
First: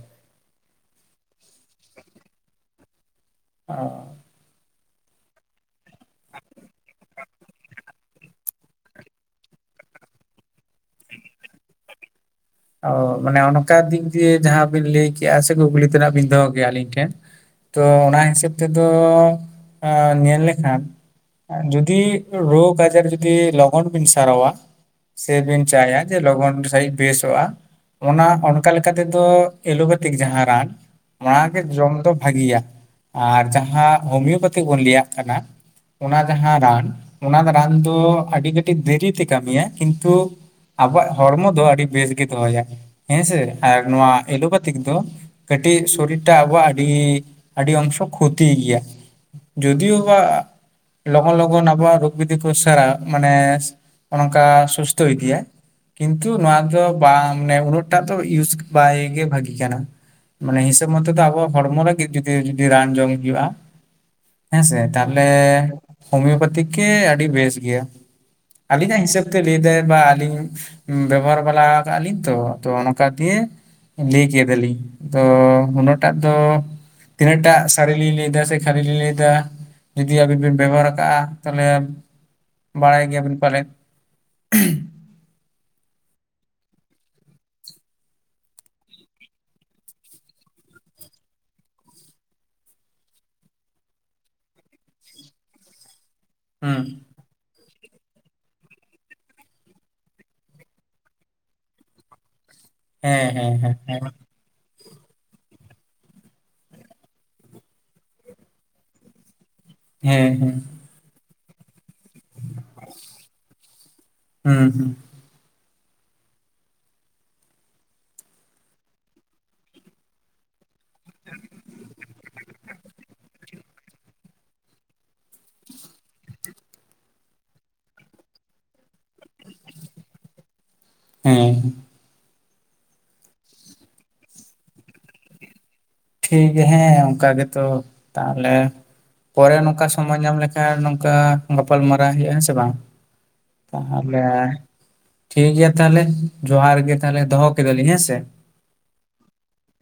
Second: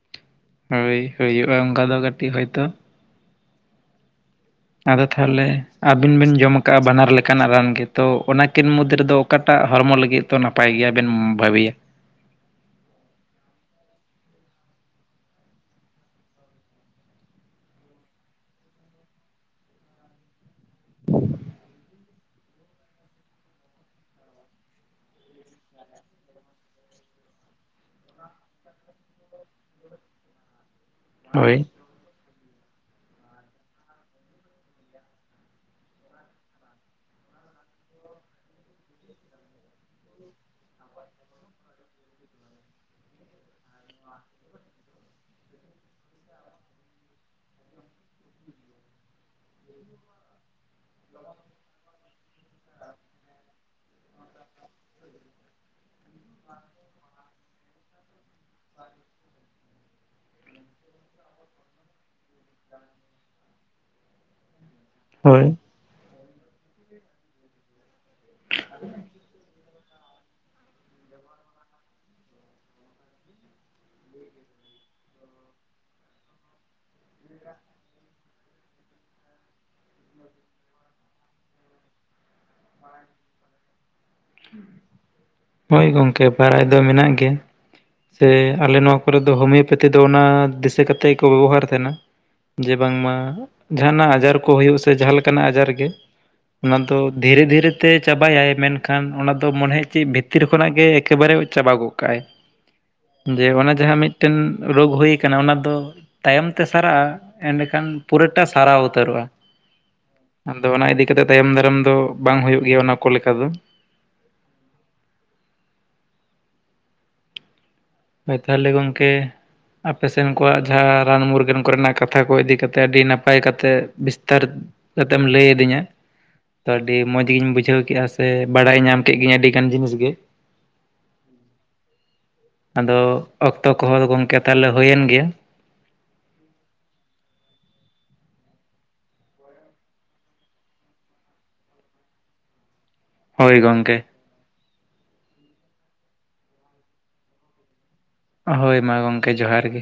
ᱦᱳᱭ ᱦᱩᱭᱩᱜᱼᱟ ᱚᱱᱠᱟ ᱫᱚ ᱠᱟᱹᱴᱤᱡ ᱦᱳᱭᱛᱚ ᱚ ᱟᱫᱚ ᱛᱟᱦᱚᱞᱮ ᱟᱹᱵᱤᱱ ᱵᱤᱱ ᱡᱚᱢ ᱟᱠᱟᱜᱼᱟ ᱵᱟᱱᱟᱨ ᱞᱮᱠᱟᱱᱟᱜ ᱨᱟᱱ ᱜᱮ ᱛᱚ, ᱚᱱᱟᱠᱤᱱ ᱢᱩᱫᱽ ᱨᱮᱫᱚ ᱚᱠᱟᱴᱟᱜ ᱦᱚᱲᱢᱚ ᱞᱟᱹᱜᱤᱫ ᱫᱚ ᱱᱟᱯᱟᱭ ᱜᱮᱭᱟ ᱵᱮᱱ ᱵᱷᱟᱹᱵᱤᱭᱟ? ᱚ ᱢᱟᱱᱮ ᱚᱱᱠᱟ ᱫᱤᱠ ᱫᱤᱭᱮ ᱡᱟᱦᱟᱸ ᱵᱤᱱ ᱞᱟᱹᱭ ᱠᱮᱜᱼᱟ ᱥᱮ ᱠᱩᱠᱞᱤ ᱛᱮᱱᱟᱜ ᱵᱤᱱ ᱫᱚᱦᱚ ᱠᱮᱜ-ᱟ ᱟᱹᱞᱤᱧ ᱴᱷᱮᱱ? ᱛᱚ ᱚᱱᱟ ᱦᱤᱥᱟᱹᱵ ᱛᱮᱫᱚ ᱮᱸ ᱧᱮᱞ ᱞᱮᱠᱷᱟᱱ ᱡᱩ ᱫᱤ ᱨᱳᱜᱽ ᱟᱡᱟᱨ ᱡᱩᱫᱤ ᱞᱚᱜᱚᱱ ᱵᱤᱱ ᱥᱟᱨᱟᱣᱟ ᱥᱮᱵᱤᱱ ᱪᱟᱭᱟ ᱡᱮ ᱞᱚᱜᱚᱱ ᱥᱟᱺᱦᱤᱡ ᱵᱮᱥᱚᱜᱼᱟ? ᱚᱱᱟ ᱚᱱᱠᱟ ᱞᱮᱠᱟ ᱛᱮᱫᱚ ᱮᱞᱳᱯᱮᱛᱷᱤᱠ ᱡᱟᱦᱟᱸ ᱨᱟᱱ ᱚᱱᱟᱜᱮ ᱦᱳᱭ ᱡᱚᱢ ᱫᱚ ᱵᱷᱟᱹᱜᱤᱭᱟ ᱟᱨ ᱡᱟᱦᱟᱸ ᱦᱳᱢᱤᱭᱳᱯᱮᱛᱷᱤ ᱵᱚᱱ ᱞᱟᱹᱭᱟᱜ ᱠᱟᱱᱟ ᱚᱱᱟ ᱡᱟᱦᱟᱸ ᱨᱟᱱ ᱚᱱᱟ ᱨᱟᱱ ᱫᱚ ᱟᱹᱰᱤ ᱠᱟᱹᱴᱤᱡ ᱫᱮᱨᱤᱛᱮ ᱠᱟᱹᱢᱤᱭᱟ ᱠᱤᱱᱛᱩ ᱟᱵᱚᱣᱟᱜ ᱦᱚᱲᱢᱚ ᱫᱚ ᱟᱹᱰᱤ ᱵᱮᱥᱜᱮ ᱫᱚᱦᱚᱭᱟ ᱦᱮᱸᱥᱮ ᱟᱨ ᱱᱚᱣᱟ ᱮᱞᱳᱯᱛᱷᱤᱠ ᱫᱚ ᱠᱟᱹᱴᱤᱡ ᱥᱚᱨᱤᱨ ᱴᱟᱜ ᱟᱵᱚᱣᱟᱜ ᱟᱹᱰᱤ ᱟᱹᱰᱤ ᱚᱝᱥᱚ ᱠᱷᱚᱛᱤᱭ ᱜᱮᱭᱟ ᱾ ᱡᱩᱫᱤᱭᱟᱹ ᱵᱟ ᱞᱚᱜᱚᱱ ᱞᱚᱜᱚᱱ ᱟᱵᱚᱣᱟᱜ ᱨᱳᱜᱽ ᱵᱤᱫᱷᱤ ᱠᱚ ᱥᱟᱨᱟᱣ ᱢᱟᱱᱮ ᱚᱱᱠᱟ ᱥᱩᱥᱛᱷᱚ ᱤᱫᱤᱭᱟᱭ ᱾ ᱠᱤᱱᱛᱩ ᱱᱚᱣᱟ ᱫᱚ ᱵᱟᱝ ᱱᱮᱵᱷᱨᱚᱢ ᱴᱟᱜ ᱫᱚ ᱤᱭᱩᱥ ᱵᱟᱭ ᱜᱮ ᱵᱷᱟᱹᱜᱤ ᱠᱟᱱᱟ? ᱢᱟᱱᱮ ᱦᱤᱥᱟᱹᱵ ᱢᱚᱛᱚ ᱫᱚ ᱟᱵᱚ ᱦᱚᱲᱢᱚ ᱞᱟᱹᱜᱤᱫ ᱡᱩᱫᱤ ᱡᱩᱫᱤ ᱨᱟᱱ ᱡᱚᱢ ᱦᱩᱭᱩᱜᱼᱟ ᱦᱮᱸᱥᱮ ᱛᱟᱦᱚᱞᱮ ᱦᱳᱭ ᱦᱳᱢᱤᱭᱳᱯᱮᱛᱷᱤᱠ ᱜᱮ ᱟᱹᱰᱤ ᱵᱮᱥ ᱜᱮᱭᱟ ᱾ ᱟᱹᱞᱤᱧᱟᱜ ᱦᱤᱥᱟᱹᱵᱽ ᱛᱮ ᱞᱟᱹᱭ ᱮᱫᱟᱭ ᱵᱟ ᱟᱹᱞᱤᱧ ᱵᱮᱵᱚᱦᱟᱨ ᱵᱟᱞᱟ ᱠᱟᱜ-ᱟ ᱞᱤᱧ ᱛᱚ ᱟᱫᱚ ᱚᱱᱠᱟ ᱜᱮ ᱞᱟᱹᱭ ᱠᱮᱫᱟᱞᱤᱧ ᱟᱫᱚ ᱩᱱᱟᱹᱜ ᱴᱟᱜ ᱫᱚ ᱛᱤᱱᱟᱹᱜᱴᱟᱜ ᱥᱟᱹᱨᱤ ᱞᱤᱧ ᱞᱟᱹᱭ ᱮᱫᱟ, ᱥᱮ ᱠᱷᱟᱹᱞᱤ ᱞᱤᱧ ᱞᱟᱹᱭ ᱮᱫᱟ ᱾ ᱡᱩᱫᱤ ᱟᱵᱤᱱ ᱵᱤᱱ ᱵᱮᱵᱚᱦᱟᱨ ᱠᱟᱜ-ᱟ ᱛᱟᱦᱚᱞᱮ ᱵᱟᱲᱟᱭ ᱜᱮᱭᱟᱵᱤᱱ ᱯᱟᱞᱮᱫ ᱾ [inaudible] ᱦᱳᱭ ᱜᱚᱝᱠᱮ ᱵᱟᱲᱟᱭ ᱫᱚ ᱢᱮᱱᱟᱜ ᱜᱮᱭᱟ ᱾ ᱥᱮ ᱟᱞᱮ ᱱᱚᱣᱟ ᱠᱚᱨᱮ ᱫᱚ ᱦᱳᱢᱤᱭᱳᱯᱮᱛᱷᱤ ᱫᱚ ᱚᱱᱟ ᱫᱤᱥᱟᱹ ᱠᱟᱛᱮ ᱜᱮ ᱠᱚ ᱵᱮᱵᱚᱦᱟᱨ ᱛᱟᱦᱮᱱᱟ ᱾ ᱡᱮ ᱵᱟᱝᱢᱟ ᱡᱟᱦᱟᱱᱟᱜ ᱟᱡᱟᱨ ᱠᱚ ᱦᱩᱭᱩᱜ ᱥᱮ ᱡᱟᱦᱟᱸ ᱞᱮᱠᱟᱱᱟᱜ ᱟᱡᱟᱨ ᱜᱮ ᱚᱱᱟ ᱦᱩᱸ ᱫᱚ ᱫᱷᱤᱨᱮ ᱫᱷᱤᱨᱮᱛᱮ ᱪᱟᱵᱟᱭᱟᱭ ᱢᱮᱱᱠᱷᱟᱱ ᱚᱱᱟ ᱫᱚ ᱢᱚᱱᱮᱦᱚᱭ ᱪᱮᱫ ᱵᱷᱤᱛ ᱛᱤᱨ ᱠᱷᱚᱱᱟᱜ ᱜᱮ ᱮᱠᱮᱵᱟᱨᱮ ᱪᱟᱵᱟ ᱜᱚᱫ ᱠᱟᱜ-ᱟᱭ ᱦᱮᱸ ᱡᱮ ᱦᱮᱸ ᱚᱱᱟ ᱦᱮᱸ ᱡᱟᱦᱟᱸ ᱦᱮᱸ ᱢᱤᱫᱴᱮᱱ ᱨᱳᱜᱽ ᱦᱩᱭ ᱟᱠᱟᱱᱟ ᱚᱱᱟ ᱫᱚ ᱛᱟᱭᱚᱢᱛᱮ ᱥᱟᱨᱟᱜ-ᱟ ᱮᱸᱰᱮᱠᱷᱟᱱ ᱯᱩᱨᱟᱹᱴᱟᱜ ᱥᱟᱨᱟᱣ ᱩᱛᱟᱹᱨᱚᱜ-ᱟ ᱾ ᱦᱮᱸ ᱦᱮᱸ ᱦᱩᱸ ᱟᱫᱚ ᱚᱱᱟ ᱤᱫᱤ ᱠᱟᱛᱮ ᱛᱟᱭᱚᱢ ᱫᱟᱨᱟᱢ ᱫᱚ ᱵᱟᱝ ᱦᱩᱭᱩᱜ ᱜᱮᱭᱟ ᱚᱱᱟ ᱠᱚ ᱞᱮᱠᱟ ᱫᱚ ᱾ ᱦᱮᱸ ᱦᱩᱸ ᱾ ᱦᱚᱭ ᱛᱟᱦᱚᱞᱮ ᱜᱚᱝᱠᱮ ᱟᱯᱮ ᱥᱮᱱ ᱠᱚᱣᱟᱜ ᱡᱟᱦᱟᱸ ᱨᱟᱱ ᱢᱩᱨᱜᱟᱹᱱ ᱠᱚᱨᱮᱱᱟᱜ ᱠᱟᱛᱷᱟ ᱠᱚ ᱤᱫᱤ ᱠᱟᱛᱮ ᱟᱹᱰᱤ ᱱᱟᱯᱟᱭ ᱠᱟᱛᱮ ᱵᱤᱥᱛᱟᱨ ᱠᱟᱛᱮᱢ ᱞᱟᱹᱭ ᱟᱹᱫᱤᱧᱟ᱾ ᱟᱹᱰᱤ ᱢᱚᱡᱽ ᱜᱤᱧ ᱵᱩᱡᱷᱟᱹᱣ ᱠᱮᱫ-ᱟ ᱥᱮ ᱵᱟᱲᱟᱭ ᱧᱟᱢ ᱠᱮᱫ ᱜᱤᱧ ᱟᱹᱰᱤ ᱜᱟᱱ ᱡᱤᱱᱤᱥ ᱜᱮ᱾ ᱦᱮᱸ ᱾ ᱟᱫᱚ ᱚᱠᱛᱚ ᱠᱚᱦᱚᱸ ᱜᱚᱝᱠᱮ ᱛᱟᱦᱚᱞᱮ ᱦᱩᱭᱮᱱ ᱜᱮᱭᱟ᱾ ᱴᱷᱤᱠ ᱜᱮᱭᱟ ᱦᱮᱸ ᱚᱱᱠᱟ ᱜᱮᱛᱚ ᱛᱟᱦᱚᱞᱮ᱾ ᱯᱚᱨᱮ ᱱᱚᱝᱠᱟ ᱥᱚᱢᱚᱭ ᱧᱟᱢ ᱞᱮᱠᱷᱟᱱ ᱱᱚᱝᱠᱟ ᱜᱟᱯᱟᱞᱢᱟᱨᱟᱣ ᱦᱩᱭᱩᱜ-ᱟ ᱦᱮᱸ ᱥᱮ ᱵᱟᱝ᱾ ᱦᱳᱭ ᱜᱚᱝᱠᱮ ᱛᱟᱦᱞᱮ ᱴᱷᱤᱠ ᱜᱮᱭᱟ ᱛᱟᱦᱚᱞᱮ ᱡᱚᱦᱟᱨ ᱜᱮ ᱛᱟᱦᱚᱞᱮ ᱫᱚᱦᱚ ᱠᱮᱫᱟᱞᱤᱧ ᱦᱮᱸ ᱥᱮ ᱾ ᱦᱳᱭ ᱢᱟ ᱜᱚᱢᱠᱮ ᱡᱚᱦᱟᱨ ᱜᱮ᱾